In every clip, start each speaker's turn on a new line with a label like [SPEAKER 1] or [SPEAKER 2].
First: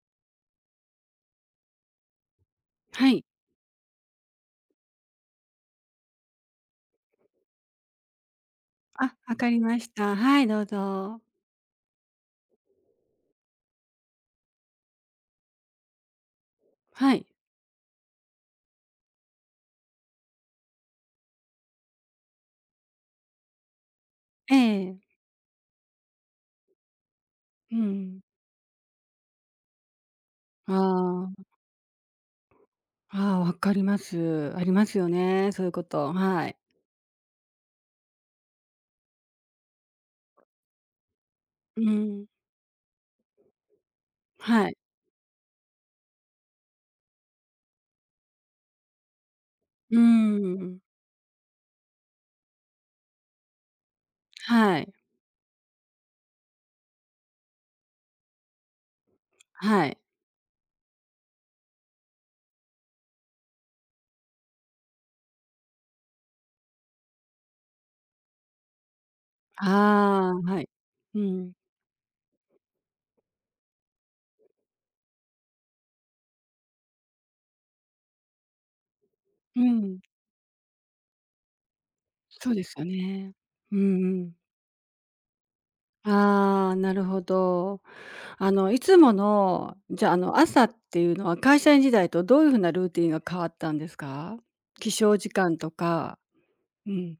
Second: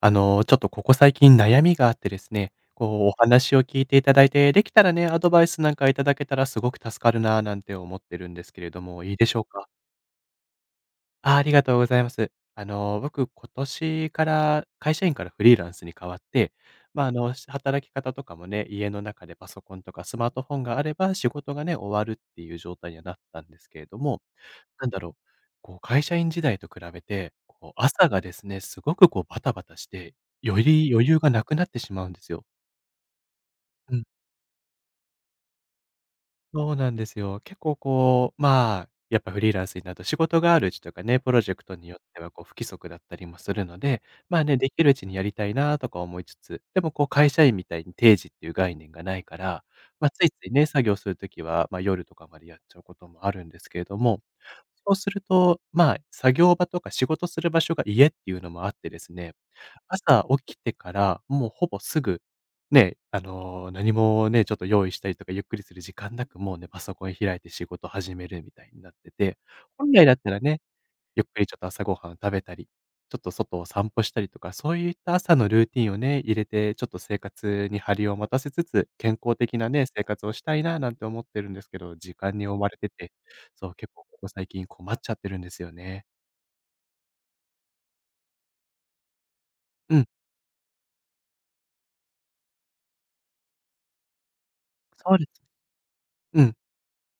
[SPEAKER 1] ちょっとここ最近悩みがあってですね、
[SPEAKER 2] は
[SPEAKER 1] お
[SPEAKER 2] い。
[SPEAKER 1] 話を聞いていただいて、できたらね、アドバイスなんかいただけたらすごく助かるなぁなんて思ってるんですけれども、い
[SPEAKER 2] あ、
[SPEAKER 1] いでし
[SPEAKER 2] 分
[SPEAKER 1] ょう
[SPEAKER 2] かり
[SPEAKER 1] か？
[SPEAKER 2] ました。はい、どうぞ。
[SPEAKER 1] あ、ありがとうございます。僕、今年から会社員からフリーランスに変わって、
[SPEAKER 2] はい。
[SPEAKER 1] 働き方とかもね、家の中でパソコンとかスマートフォンがあれば仕事がね、終わるっていう状態にはなったんですけれども、
[SPEAKER 2] え
[SPEAKER 1] なん
[SPEAKER 2] え。
[SPEAKER 1] だろう、会社員時代と比べて、
[SPEAKER 2] う
[SPEAKER 1] 朝
[SPEAKER 2] ん。
[SPEAKER 1] がですね、すごくバタバタして、より余裕がな
[SPEAKER 2] あ
[SPEAKER 1] くなってしまうんですよ。
[SPEAKER 2] あ、ああ、分かり
[SPEAKER 1] う
[SPEAKER 2] ま
[SPEAKER 1] ん。
[SPEAKER 2] す。ありますよね、そういうこと。はい。
[SPEAKER 1] そうなんですよ。結構やっぱフリーランスになると仕事があるうちとかね、プロジェクト
[SPEAKER 2] う
[SPEAKER 1] によって
[SPEAKER 2] ん。
[SPEAKER 1] は不規則だったりもするので、ね、
[SPEAKER 2] は
[SPEAKER 1] で
[SPEAKER 2] い。
[SPEAKER 1] きるうちにやりたいなとか思いつつ、でも会社員みたいに定時っていう概念がないから、
[SPEAKER 2] うー
[SPEAKER 1] ついついね、
[SPEAKER 2] ん。
[SPEAKER 1] 作業するときは、夜とかまでやっちゃうこともあるんですけれども、
[SPEAKER 2] はい。
[SPEAKER 1] そうすると、作業場とか仕事する場所が家っていうのもあってですね、
[SPEAKER 2] はい。
[SPEAKER 1] 朝起きてからもうほぼすぐね、何もね、ちょっと用意したりとか、ゆっくりする時間なく、もうね、パソコン開いて仕事始めるみたいになってて、
[SPEAKER 2] あ
[SPEAKER 1] 本来だった
[SPEAKER 2] あ、
[SPEAKER 1] ら
[SPEAKER 2] は
[SPEAKER 1] ね、
[SPEAKER 2] い。う
[SPEAKER 1] ゆっくり
[SPEAKER 2] ん。
[SPEAKER 1] ちょっと朝ごはん食べたり、ちょっと外を散歩したりとか、そういった朝のルーティンをね、入れて、ちょっと生活に張りを持たせつつ、健康的
[SPEAKER 2] う
[SPEAKER 1] なね、
[SPEAKER 2] ん。
[SPEAKER 1] 生活をしたいななんて思ってるんですけど、時間に
[SPEAKER 2] そう
[SPEAKER 1] 追
[SPEAKER 2] で
[SPEAKER 1] わ
[SPEAKER 2] す
[SPEAKER 1] れ
[SPEAKER 2] よ
[SPEAKER 1] てて、
[SPEAKER 2] ね。
[SPEAKER 1] そう、
[SPEAKER 2] うんう
[SPEAKER 1] 結構ここ
[SPEAKER 2] ん。
[SPEAKER 1] 最近困っちゃってるんですよね。
[SPEAKER 2] ああ、なるほど。あの、いつもの、
[SPEAKER 1] う
[SPEAKER 2] じ
[SPEAKER 1] ん、
[SPEAKER 2] ゃあ、あの、朝っていうのは会社員時代とどういう風なルーティンが変わったんですか？起
[SPEAKER 1] そ
[SPEAKER 2] 床
[SPEAKER 1] うで
[SPEAKER 2] 時
[SPEAKER 1] す。
[SPEAKER 2] 間とか、
[SPEAKER 1] うん、
[SPEAKER 2] うん。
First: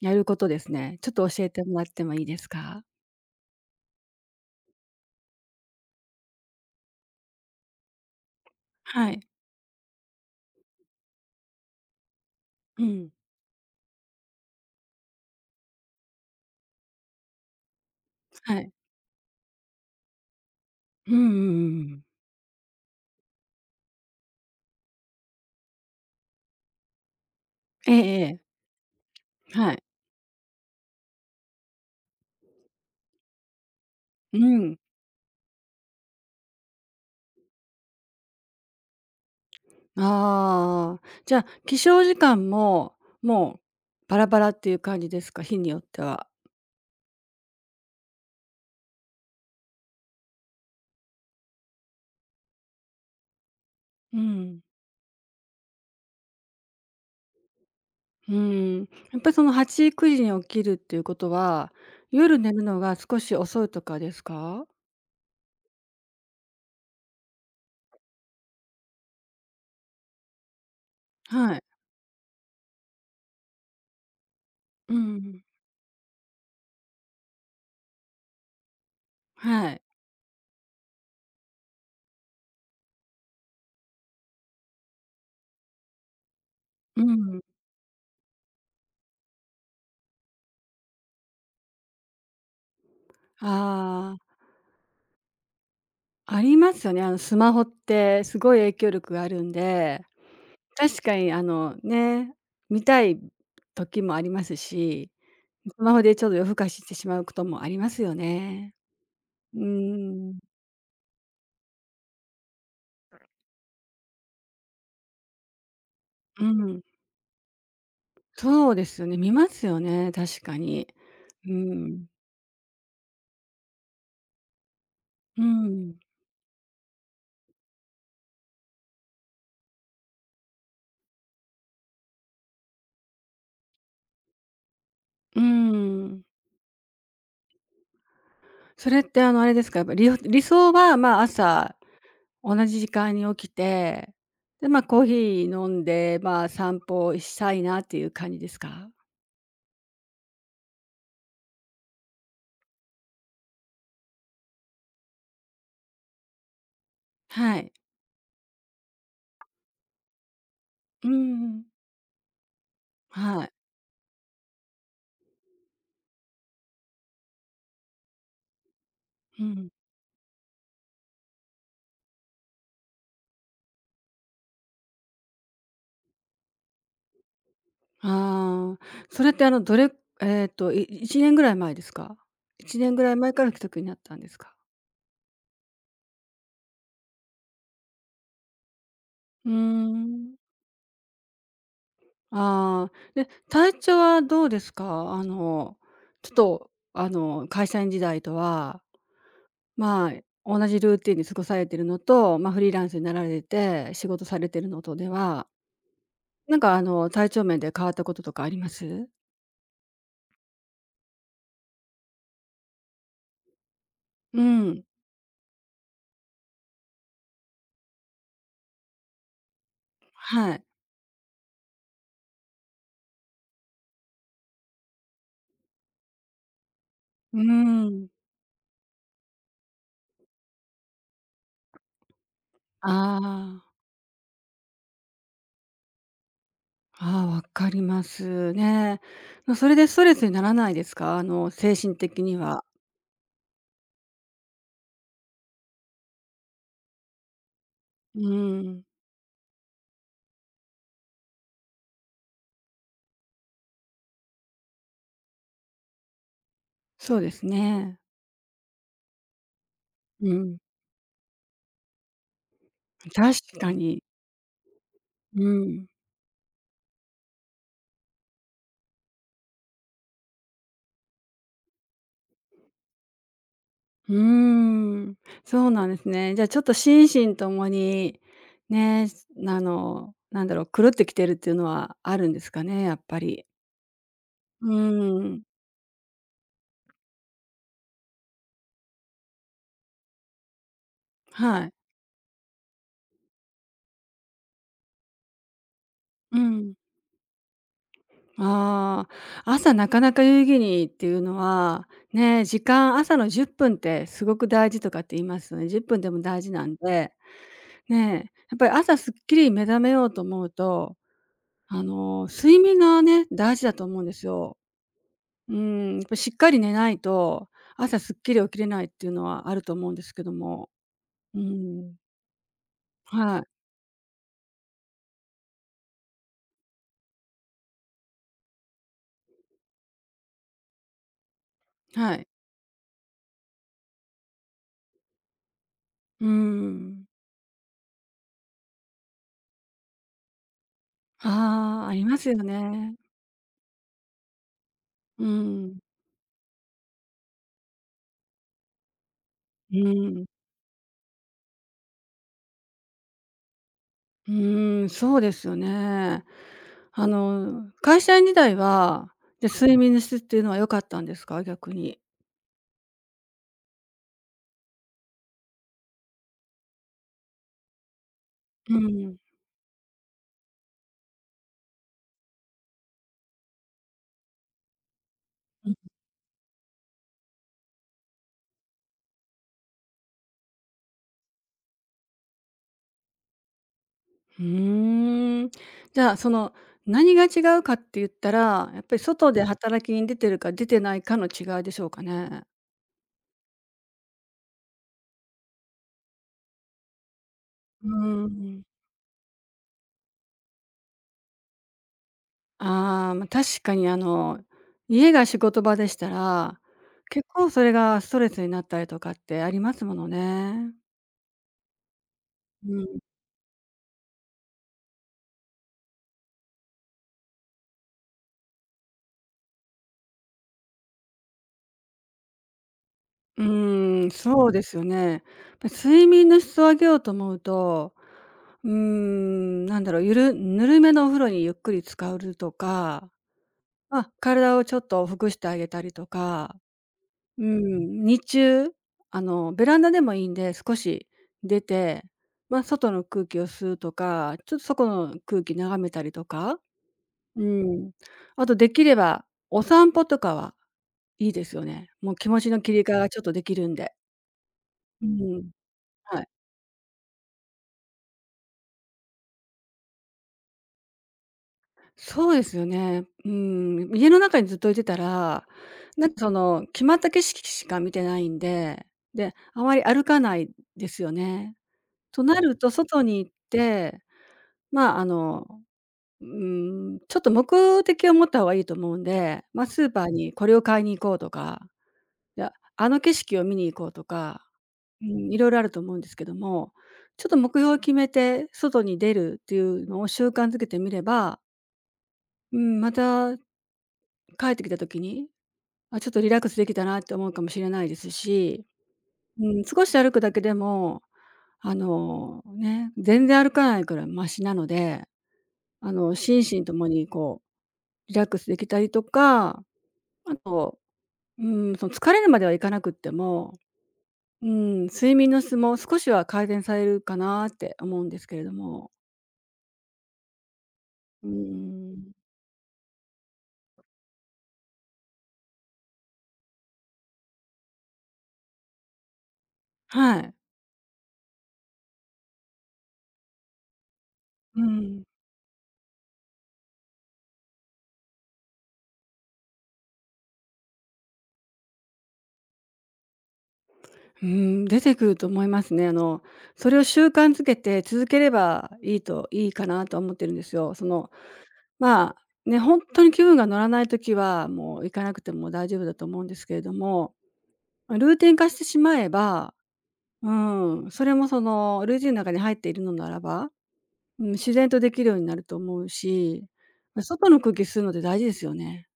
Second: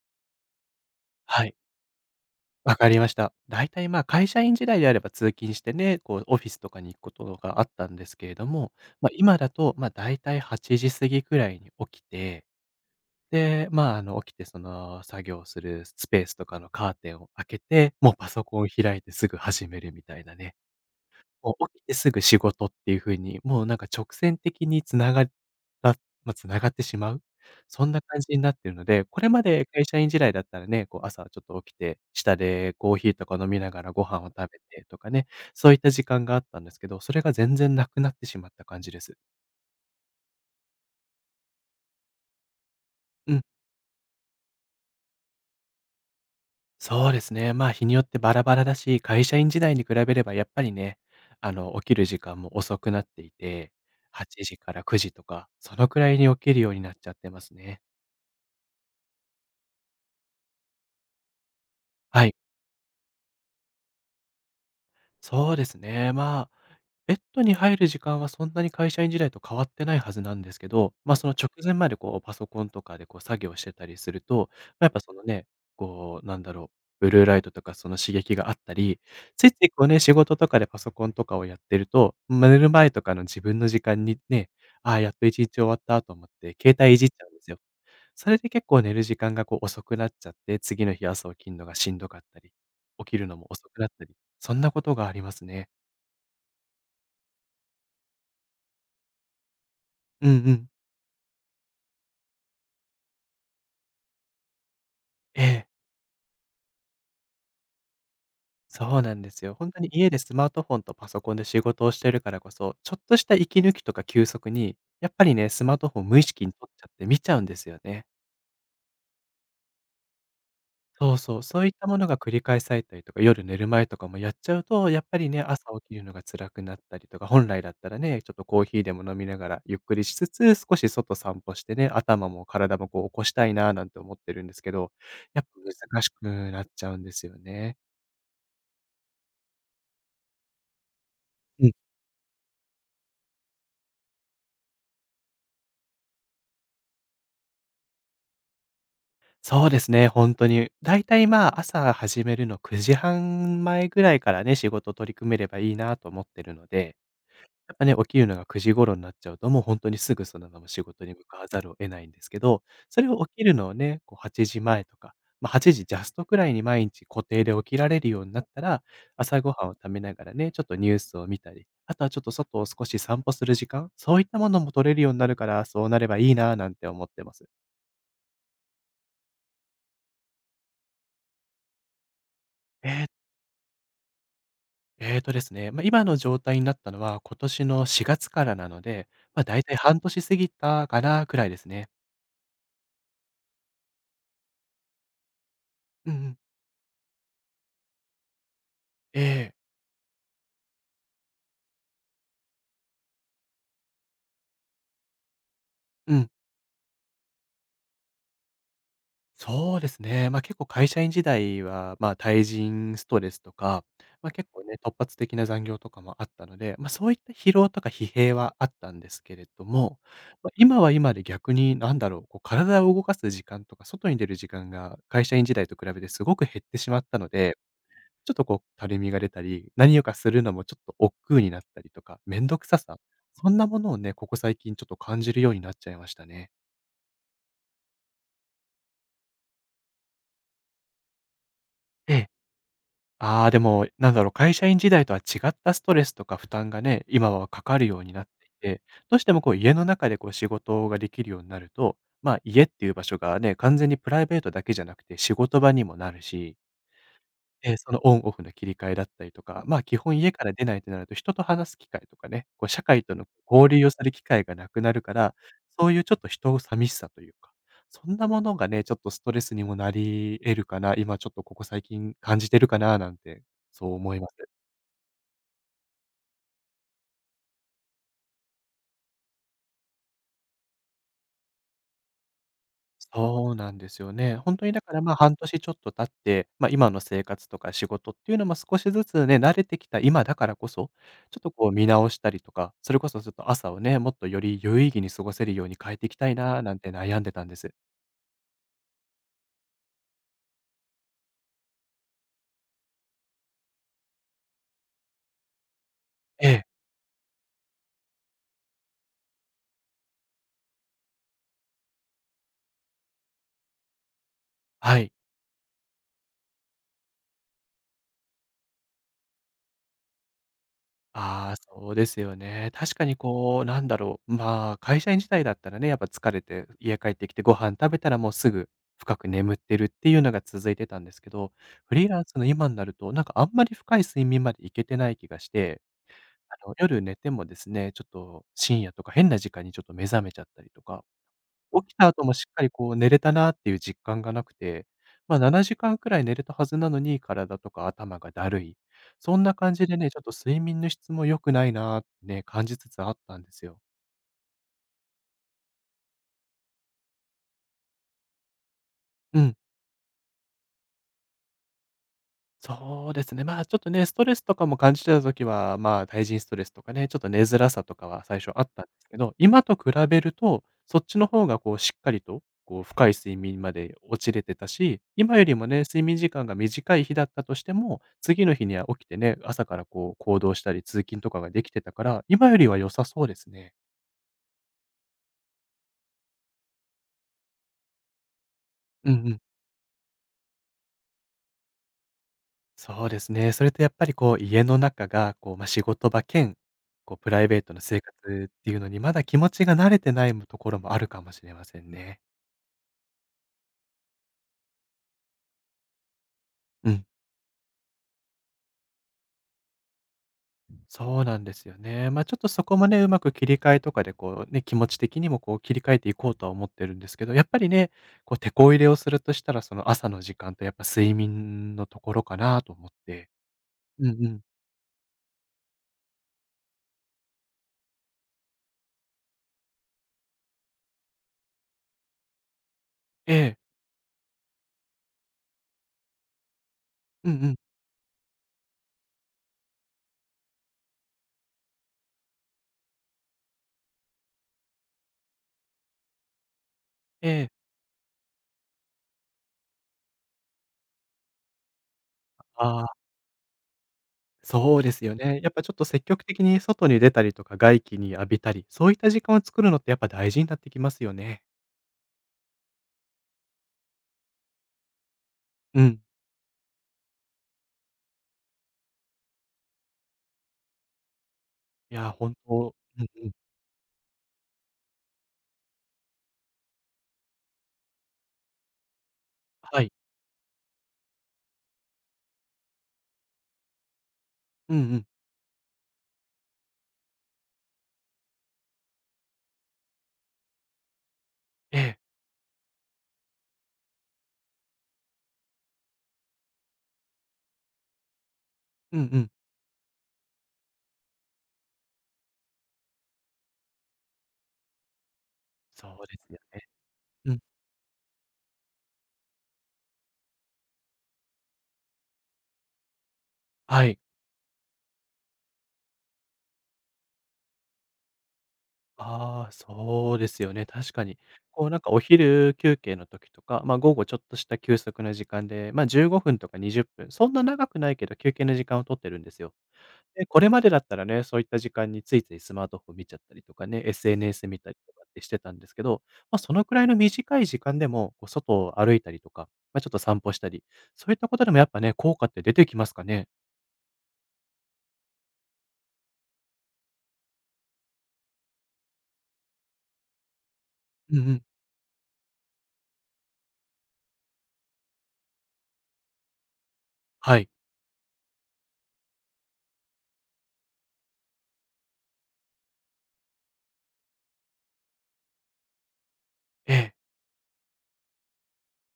[SPEAKER 2] やることですね。ちょっと教
[SPEAKER 1] は
[SPEAKER 2] え
[SPEAKER 1] い。
[SPEAKER 2] てもらってもいいです
[SPEAKER 1] わ
[SPEAKER 2] か？
[SPEAKER 1] かりました。だいたい、会社員時代であれば通勤してね、オフィスとかに行くことがあったんですけれども、
[SPEAKER 2] はい。
[SPEAKER 1] 今だと、だいたい8時過ぎくらいに起きて、
[SPEAKER 2] うん。
[SPEAKER 1] で、起きてその作業するスペースとかのカーテンを開けて、もうパソコ
[SPEAKER 2] は
[SPEAKER 1] ンを
[SPEAKER 2] い。
[SPEAKER 1] 開いてすぐ始めるみたいなね。
[SPEAKER 2] うんうんうん
[SPEAKER 1] もう起
[SPEAKER 2] う
[SPEAKER 1] きて
[SPEAKER 2] ん。
[SPEAKER 1] すぐ仕事っていう風に、もうなんか直線的にた繋がってしまう、そ
[SPEAKER 2] え
[SPEAKER 1] んな
[SPEAKER 2] え
[SPEAKER 1] 感
[SPEAKER 2] え
[SPEAKER 1] じに
[SPEAKER 2] え。
[SPEAKER 1] なってるので、これまで
[SPEAKER 2] はい。
[SPEAKER 1] 会社員時代だったらね、朝ちょっと起きて、下でコーヒーとか飲みながらご飯を食
[SPEAKER 2] う
[SPEAKER 1] べ
[SPEAKER 2] ん。
[SPEAKER 1] てとかね、そういった時間があったんですけど、それが全然なくなってしまった感じです。
[SPEAKER 2] ああ、じゃあ、起床時間も、
[SPEAKER 1] うん、
[SPEAKER 2] もうバラバラっていう感じですか？日によっては。
[SPEAKER 1] そうですね。日によってバラバラだし、会社員時代に比べればやっぱりね、起きる時間も遅くなっていて、
[SPEAKER 2] う
[SPEAKER 1] 8時
[SPEAKER 2] ん。
[SPEAKER 1] から9時とか、そのくらいに起きるようになっちゃってますね。
[SPEAKER 2] うん。やっぱりその8、9時に起きるっていうことは、
[SPEAKER 1] はい、
[SPEAKER 2] 夜寝るのが少し遅いとかですか？
[SPEAKER 1] そうですね。ベッドに入る時間はそんなに会社員時代と変わってないはずなんですけど、その直
[SPEAKER 2] はい。
[SPEAKER 1] 前までパソコンとかで作業してたりすると、や
[SPEAKER 2] う
[SPEAKER 1] っぱその
[SPEAKER 2] ん。
[SPEAKER 1] ね、ブルーライトとかその刺激があったり、ついつい
[SPEAKER 2] はい。
[SPEAKER 1] ね、仕事とかでパソコンとかをやってると、寝る前とかの自分の時間にね、ああ、やっと一日終わったと思って携帯い
[SPEAKER 2] う
[SPEAKER 1] じっちゃうん
[SPEAKER 2] ん。
[SPEAKER 1] ですよ。それで結構寝る時間が遅くなっちゃって、次の日朝起きるのがしんどかったり、起きるのも遅くなったり、
[SPEAKER 2] ああ、
[SPEAKER 1] そんなことがありますね。
[SPEAKER 2] ありますよね。あのスマホってすごい影響力があるんで、
[SPEAKER 1] うんうん。
[SPEAKER 2] 確かにあの、ね、見たい時もありますし、
[SPEAKER 1] ええ、
[SPEAKER 2] スマホでちょっと夜更かししてしまうこともありますよね。
[SPEAKER 1] そうなんですよ。
[SPEAKER 2] うー
[SPEAKER 1] 本当に家でス
[SPEAKER 2] ん、
[SPEAKER 1] マートフォンとパソコンで仕事をしてるからこそ、ちょっとした息抜きとか休息に、やっぱりね、スマートフォン無意
[SPEAKER 2] う
[SPEAKER 1] 識に取っ
[SPEAKER 2] ん、
[SPEAKER 1] ちゃって見ちゃうんですよね。
[SPEAKER 2] そうですよね、見ますよね、確かに。
[SPEAKER 1] そうそう、
[SPEAKER 2] う
[SPEAKER 1] そういったも
[SPEAKER 2] ん、
[SPEAKER 1] のが繰り返されたりとか、夜寝る前とかもやっちゃうと、やっぱりね、
[SPEAKER 2] う
[SPEAKER 1] 朝起き
[SPEAKER 2] ん、
[SPEAKER 1] るのが辛くなったりとか、本来だったらね、ちょっとコーヒーでも飲みながらゆっくりしつつ、少し外散歩してね、頭も体も起こしたいななんて思ってるんですけど、
[SPEAKER 2] う
[SPEAKER 1] や
[SPEAKER 2] ー
[SPEAKER 1] っぱ難し
[SPEAKER 2] ん。
[SPEAKER 1] くなっちゃうんですよね。
[SPEAKER 2] それってあの、あれですか、やっぱり、理想は、まあ、
[SPEAKER 1] うん。
[SPEAKER 2] 朝同じ時間に起きて、で、まあ、コーヒー飲んで、まあ、散歩したいなっていう感じですか？
[SPEAKER 1] そうですね、本当に。だいたい、朝始めるの9時半前ぐらいからね、仕事取り組めればいいなと思ってるので、
[SPEAKER 2] はい。
[SPEAKER 1] やっぱね、起きるのが9時頃になっちゃうと、もう本当にすぐそのまま仕事
[SPEAKER 2] うん
[SPEAKER 1] に向かわ
[SPEAKER 2] う
[SPEAKER 1] ざ
[SPEAKER 2] ん。
[SPEAKER 1] るを得ないんですけど、それを起
[SPEAKER 2] は
[SPEAKER 1] き
[SPEAKER 2] い。
[SPEAKER 1] るのをね、8時前とか、8時ジャストくらいに毎日固定で起きられるようになったら、朝
[SPEAKER 2] う
[SPEAKER 1] ごはん
[SPEAKER 2] ん。
[SPEAKER 1] を食べながらね、ちょっとニュースを見たり、あとはちょっと外を少し散歩する時間、そういったものも取れるようになるから、そうなればいいななんて思ってます。
[SPEAKER 2] ああ、それってあの、どれえっと、い1年ぐらい前ですか？1
[SPEAKER 1] え
[SPEAKER 2] 年ぐらい
[SPEAKER 1] え。
[SPEAKER 2] 前から既得になったんですか？
[SPEAKER 1] えーとですね、今の状態になったのは、今年の4月からなので、
[SPEAKER 2] うー
[SPEAKER 1] だいたい半年
[SPEAKER 2] ん、
[SPEAKER 1] 過ぎたかなくらいですね。
[SPEAKER 2] ああ、で、体調はどうですか？あの、
[SPEAKER 1] うんう
[SPEAKER 2] ちょっ
[SPEAKER 1] ん。
[SPEAKER 2] とあの、会社員時代とは、
[SPEAKER 1] ええ。
[SPEAKER 2] まあ、同じルーティンで過ごされてるのと、まあ、フリーランスになられて、仕事されてるのとでは、
[SPEAKER 1] うん。
[SPEAKER 2] なんかあの、体調面で変わったこととかあります？
[SPEAKER 1] そうですね。結構会社員時代は、対人ストレスとか、
[SPEAKER 2] う
[SPEAKER 1] 結構ね、
[SPEAKER 2] ん、
[SPEAKER 1] 突発的な残業とかもあったので、そういった疲労とか疲弊はあったんですけれども、
[SPEAKER 2] はい。
[SPEAKER 1] 今は今で逆に体を動かす時間とか、外に出る時間が会社員時代と比べてすごく減ってしまったの
[SPEAKER 2] うー
[SPEAKER 1] で、
[SPEAKER 2] ん、
[SPEAKER 1] ちょっとたるみが出たり、何をかするのもちょっと億劫になったりとか、面倒くさ
[SPEAKER 2] あ
[SPEAKER 1] さ、そんなも
[SPEAKER 2] あ。
[SPEAKER 1] のをね、ここ最近ちょっと感じるようになっちゃいましたね。
[SPEAKER 2] ああ、わかりますね。ま、それでストレスにならないですか？あの、精神
[SPEAKER 1] え
[SPEAKER 2] 的
[SPEAKER 1] え。
[SPEAKER 2] には。
[SPEAKER 1] ああ、でも、会社員時代とは違ったストレスとか負担がね、今はかかるように
[SPEAKER 2] う
[SPEAKER 1] なっていて、
[SPEAKER 2] ん、
[SPEAKER 1] どうしても家の中で仕事ができるようになると、家っていう場所がね、完全にプライベートだけじゃなくて仕事場にもなるし、
[SPEAKER 2] そうです
[SPEAKER 1] ええ、そ
[SPEAKER 2] ね。
[SPEAKER 1] のオンオフの切り替えだったりとか、基本
[SPEAKER 2] う
[SPEAKER 1] 家から
[SPEAKER 2] ん、
[SPEAKER 1] 出ないとなると、人と話す機会とかね、社会との
[SPEAKER 2] 確か
[SPEAKER 1] 交流をす
[SPEAKER 2] に。
[SPEAKER 1] る機会がなくなるから、
[SPEAKER 2] うん。
[SPEAKER 1] そういうちょっと人寂しさというか、そんなものがね、ちょっとストレスにもなり得るかな、今ちょっとここ最近感じてるかななんて、そう
[SPEAKER 2] う
[SPEAKER 1] 思
[SPEAKER 2] ー
[SPEAKER 1] います。
[SPEAKER 2] ん、そうなんですね。じゃあ、ちょっと心身ともに、ね、あの、なんだろう、狂ってきてるっていうのはあるんですかね、やっぱり。
[SPEAKER 1] そうなんですよね。本
[SPEAKER 2] う
[SPEAKER 1] 当にだから、半
[SPEAKER 2] ーん、
[SPEAKER 1] 年ちょっと経って、今の生活とか仕事っていうのも少しずつね、慣れてきた今だからこそ、ちょっと
[SPEAKER 2] はい。
[SPEAKER 1] 見直したりとか、それこそちょっと朝をね、もっとより有意義に過ごせるように変えていきたい
[SPEAKER 2] う
[SPEAKER 1] な
[SPEAKER 2] ん。
[SPEAKER 1] なんて悩んでたんです。
[SPEAKER 2] ああ、朝なかなか有意義にっていうのは、ね、時間朝の10分っぷんってすごく大事とかって言いますよね。10分でも大
[SPEAKER 1] え
[SPEAKER 2] 事な
[SPEAKER 1] え、
[SPEAKER 2] んで、ね、やっぱり朝すっきり目覚めようと思うと、あの、睡眠がね、大事だと思うんですよ。
[SPEAKER 1] はい。
[SPEAKER 2] うん、やっぱしっかり寝ないと、朝すっきり起きれないっていうのはあると思うんですけども。う
[SPEAKER 1] ああ、そう
[SPEAKER 2] ん、
[SPEAKER 1] ですよね。確かに
[SPEAKER 2] はい、
[SPEAKER 1] こう、なんだろう、まあ、会社員時代だったらね、やっぱ疲れて家帰ってきてご飯食べたらもうすぐ深く眠ってるっていうのが続いてたんですけど、フリー
[SPEAKER 2] は
[SPEAKER 1] ラン
[SPEAKER 2] い。
[SPEAKER 1] スの今になると、なんかあんまり深い睡眠までいけてない気がして、
[SPEAKER 2] う
[SPEAKER 1] 夜
[SPEAKER 2] ん。
[SPEAKER 1] 寝てもですね、ちょっと深夜とか変な時間にちょっと目覚めちゃったりとか
[SPEAKER 2] ああ、
[SPEAKER 1] 起
[SPEAKER 2] あ
[SPEAKER 1] き
[SPEAKER 2] り
[SPEAKER 1] た
[SPEAKER 2] ま
[SPEAKER 1] 後
[SPEAKER 2] す
[SPEAKER 1] も
[SPEAKER 2] よ
[SPEAKER 1] しっかりこ
[SPEAKER 2] ね。
[SPEAKER 1] う寝れたなっていう実感がなくて、
[SPEAKER 2] う
[SPEAKER 1] まあ、7
[SPEAKER 2] ん、
[SPEAKER 1] 時間くらい寝れたはずなのに、体とか頭がだるい。そんな感
[SPEAKER 2] う
[SPEAKER 1] じでね、ちょっ
[SPEAKER 2] ん。
[SPEAKER 1] と睡眠の質も良くないなーってね、感じつつあったんですよ。
[SPEAKER 2] うーん、そうですよね。あの、会社員時代は、
[SPEAKER 1] う
[SPEAKER 2] で
[SPEAKER 1] ん。
[SPEAKER 2] 睡眠の質っていうのは良かったんですか？逆に。
[SPEAKER 1] そうですね。まあ、ちょっとね、ストレスとかも感じてた時は、まあ、対人ストレスとかね、ちょっと寝づらさとかは最初あっ
[SPEAKER 2] う
[SPEAKER 1] たんですけ
[SPEAKER 2] ん。
[SPEAKER 1] ど、今と比べると、そっちの方がこう、しっかりと、こう、深い睡眠まで落ちれてたし、今よりも
[SPEAKER 2] うん。
[SPEAKER 1] ね、睡眠時間が短い日だったとしても、次の日には起きてね、朝からこう、行動したり通勤とかができてたから、今よりは良さそうですね。
[SPEAKER 2] うーん。じゃあ、その、何が違うかって言ったら、やっぱり
[SPEAKER 1] うんう
[SPEAKER 2] 外
[SPEAKER 1] ん。
[SPEAKER 2] で働きに出てるか出てないかの違いでしょうかね。
[SPEAKER 1] そうですね。それとやっぱりこう、家の中が、こう、まあ、仕事場兼、こう、プライベートの
[SPEAKER 2] う
[SPEAKER 1] 生
[SPEAKER 2] ー
[SPEAKER 1] 活
[SPEAKER 2] ん。
[SPEAKER 1] っていうのに、まだ気持ちが慣れてないところもあるかもしれませんね。
[SPEAKER 2] ああ、ま、確かに、あの、家が仕事場でしたら、
[SPEAKER 1] うん。
[SPEAKER 2] 結構それがストレスになったりとかってありますものね。
[SPEAKER 1] そうなんですよね。ま、ちょっとそ
[SPEAKER 2] う
[SPEAKER 1] こも
[SPEAKER 2] ん。
[SPEAKER 1] ね、うまく切り替えとかでこうね、気持ち的にもこう切り替えていこうとは思ってるんですけど、やっぱりね、こう、てこ入れをするとしたら、その朝の時間とやっぱ睡眠のところかなと思って。
[SPEAKER 2] うー
[SPEAKER 1] う
[SPEAKER 2] ん、
[SPEAKER 1] んうん。
[SPEAKER 2] そうですよね。ま、睡眠の質を上げようと思うと、うーん、なんだろう、ぬるめのお風呂にゆっくり浸かるとか、
[SPEAKER 1] ええ。
[SPEAKER 2] ま、体をちょっとほぐしてあげたりとか、
[SPEAKER 1] うん
[SPEAKER 2] うー
[SPEAKER 1] うん。
[SPEAKER 2] ん、日中、あの、ベランダでもいいんで、少し出て、ま、外の空気を吸うとか、ちょっと外の空気眺めたりとか、
[SPEAKER 1] え
[SPEAKER 2] うー
[SPEAKER 1] え。
[SPEAKER 2] ん、あとできればお散歩とかはいいですよね。もう気持ちの切り
[SPEAKER 1] あ
[SPEAKER 2] 替え
[SPEAKER 1] あ。
[SPEAKER 2] がちょっとできるんで。
[SPEAKER 1] そうです
[SPEAKER 2] う
[SPEAKER 1] よね。や
[SPEAKER 2] ん。
[SPEAKER 1] っぱちょっと積
[SPEAKER 2] は
[SPEAKER 1] 極
[SPEAKER 2] い。
[SPEAKER 1] 的に外に出たりとか、外気に浴びたり、そういった時間を作るのってやっぱ大事になってきますよね。
[SPEAKER 2] そうですよね。うん、家の中にずっといてたら、
[SPEAKER 1] うん。
[SPEAKER 2] なんかその、決まった景色しか見てないんで、で、あまり歩かないですよね。
[SPEAKER 1] いや、
[SPEAKER 2] と
[SPEAKER 1] 本
[SPEAKER 2] なると
[SPEAKER 1] 当
[SPEAKER 2] 外
[SPEAKER 1] うん
[SPEAKER 2] に
[SPEAKER 1] う
[SPEAKER 2] 行っ
[SPEAKER 1] ん。
[SPEAKER 2] て、まあ、あの、うん、ちょっと目的を持った方がいいと思うんで、まあ、ス
[SPEAKER 1] は
[SPEAKER 2] ー
[SPEAKER 1] い。
[SPEAKER 2] パーにこれを買いに行こうとか、いや、あの景色を見に行こうとか、
[SPEAKER 1] うんう
[SPEAKER 2] う
[SPEAKER 1] ん。
[SPEAKER 2] ん、いろいろあると思うんですけども、ちょっと目標を決めて外に出るっていうのを習慣づけてみれば、
[SPEAKER 1] ええ。
[SPEAKER 2] うん、また帰ってきた時に、あ、ちょっとリラックスできたなって思うかもしれないですし、
[SPEAKER 1] うんうん。
[SPEAKER 2] うん、少し歩くだけでも、あの、ね、全然歩かないくらいマシなので、
[SPEAKER 1] そ
[SPEAKER 2] あ
[SPEAKER 1] う
[SPEAKER 2] の、
[SPEAKER 1] ですよ
[SPEAKER 2] 心
[SPEAKER 1] ね。
[SPEAKER 2] 身ともに
[SPEAKER 1] うん。
[SPEAKER 2] こうリラックスできたりとか、あと、うん、その疲れるまではいかなくっても、
[SPEAKER 1] はい。
[SPEAKER 2] うん、睡眠の質も少しは改善されるかなって思うんですけれども。
[SPEAKER 1] ああ、そうですよね、確かに。
[SPEAKER 2] う
[SPEAKER 1] こうなんかお
[SPEAKER 2] ん。
[SPEAKER 1] 昼休憩の時とか、ま、午後ちょっとした休息の時間で、ま、15分とか20分、そんな長くないけど休憩の時間を取ってるんですよ。
[SPEAKER 2] は
[SPEAKER 1] で、
[SPEAKER 2] い。
[SPEAKER 1] これまでだったらね、そういった時間についついスマートフォン見ちゃったりとかね、SNS 見
[SPEAKER 2] う
[SPEAKER 1] たりとか
[SPEAKER 2] ん。
[SPEAKER 1] ってしてたんですけど、まあ、そのくらいの短い時間でも、こう、外を歩いたりとか、まあ、ちょっと散歩したり、そういったことでもやっぱね、効果って出てきますかね？
[SPEAKER 2] うん、出てくると思いますね。あの、それを習慣づけて続ければいいといいかなとは思ってるんですよ。その、
[SPEAKER 1] うんうん。
[SPEAKER 2] まあ、ね、本当に気分が乗らないときは、もう行かなくても大丈夫だと思うんですけれども、
[SPEAKER 1] はい。
[SPEAKER 2] まルーティン化してしまえば、うん、それもそのルーティンの中に入っているのならば、うん、自然とできるようになると思うし、
[SPEAKER 1] ええ、
[SPEAKER 2] ま外の空気吸うのって大事ですよね。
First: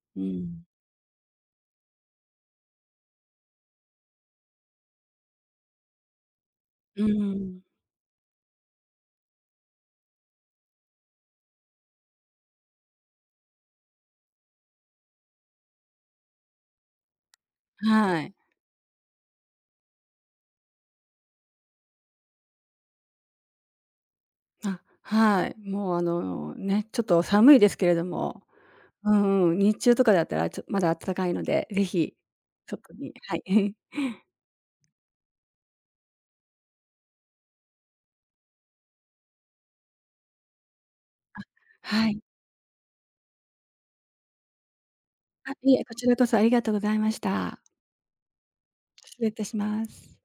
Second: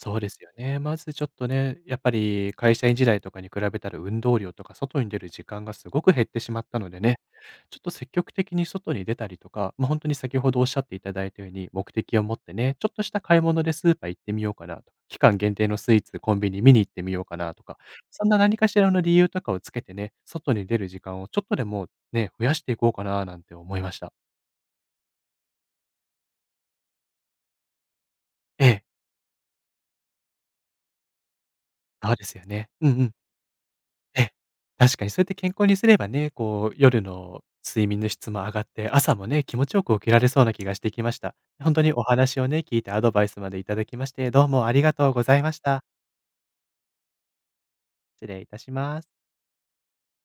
[SPEAKER 1] そう
[SPEAKER 2] う
[SPEAKER 1] ですよ
[SPEAKER 2] ん。
[SPEAKER 1] ね。まずちょっとね、やっぱり会社員時代とかに比べたら運動量とか外に出る時間がすごく減ってしまったので
[SPEAKER 2] う
[SPEAKER 1] ね、
[SPEAKER 2] ん。
[SPEAKER 1] ちょっと積極的に外に出たりとか、ま、本当に先ほどおっしゃっていただいたように、目的を持ってね、ちょっとした買い物でスーパー行ってみようかなとか、期間限定のスイーツ、コンビニ見に行ってみようかなとか、
[SPEAKER 2] は
[SPEAKER 1] そん
[SPEAKER 2] い。
[SPEAKER 1] な何かしらの理由とかをつけてね、外に出る時間をちょっとでもね、増やしていこうかななんて思いました。
[SPEAKER 2] あ、はい。もうあの、ね、ちょっと寒いですけれども、
[SPEAKER 1] ええ、
[SPEAKER 2] うんうん、日中とかだったら、まだ暖かいので、ぜ
[SPEAKER 1] そ
[SPEAKER 2] ひ、
[SPEAKER 1] うですよね。う
[SPEAKER 2] 外
[SPEAKER 1] んう
[SPEAKER 2] に
[SPEAKER 1] ん。
[SPEAKER 2] はい。
[SPEAKER 1] ええ、確かにそうやって健康にすればね、こう、夜の睡眠の質も上がって、朝もね、気持ちよく起きられそうな気がしてきました。ほんとにお
[SPEAKER 2] はい。
[SPEAKER 1] 話をね、聞いてアドバイスまでいただきまして、どうもありがとうござい
[SPEAKER 2] あ、
[SPEAKER 1] まし
[SPEAKER 2] いえ、
[SPEAKER 1] た。
[SPEAKER 2] こちらこそありがとうございました。
[SPEAKER 1] 失礼いたします。
[SPEAKER 2] 失礼いたします。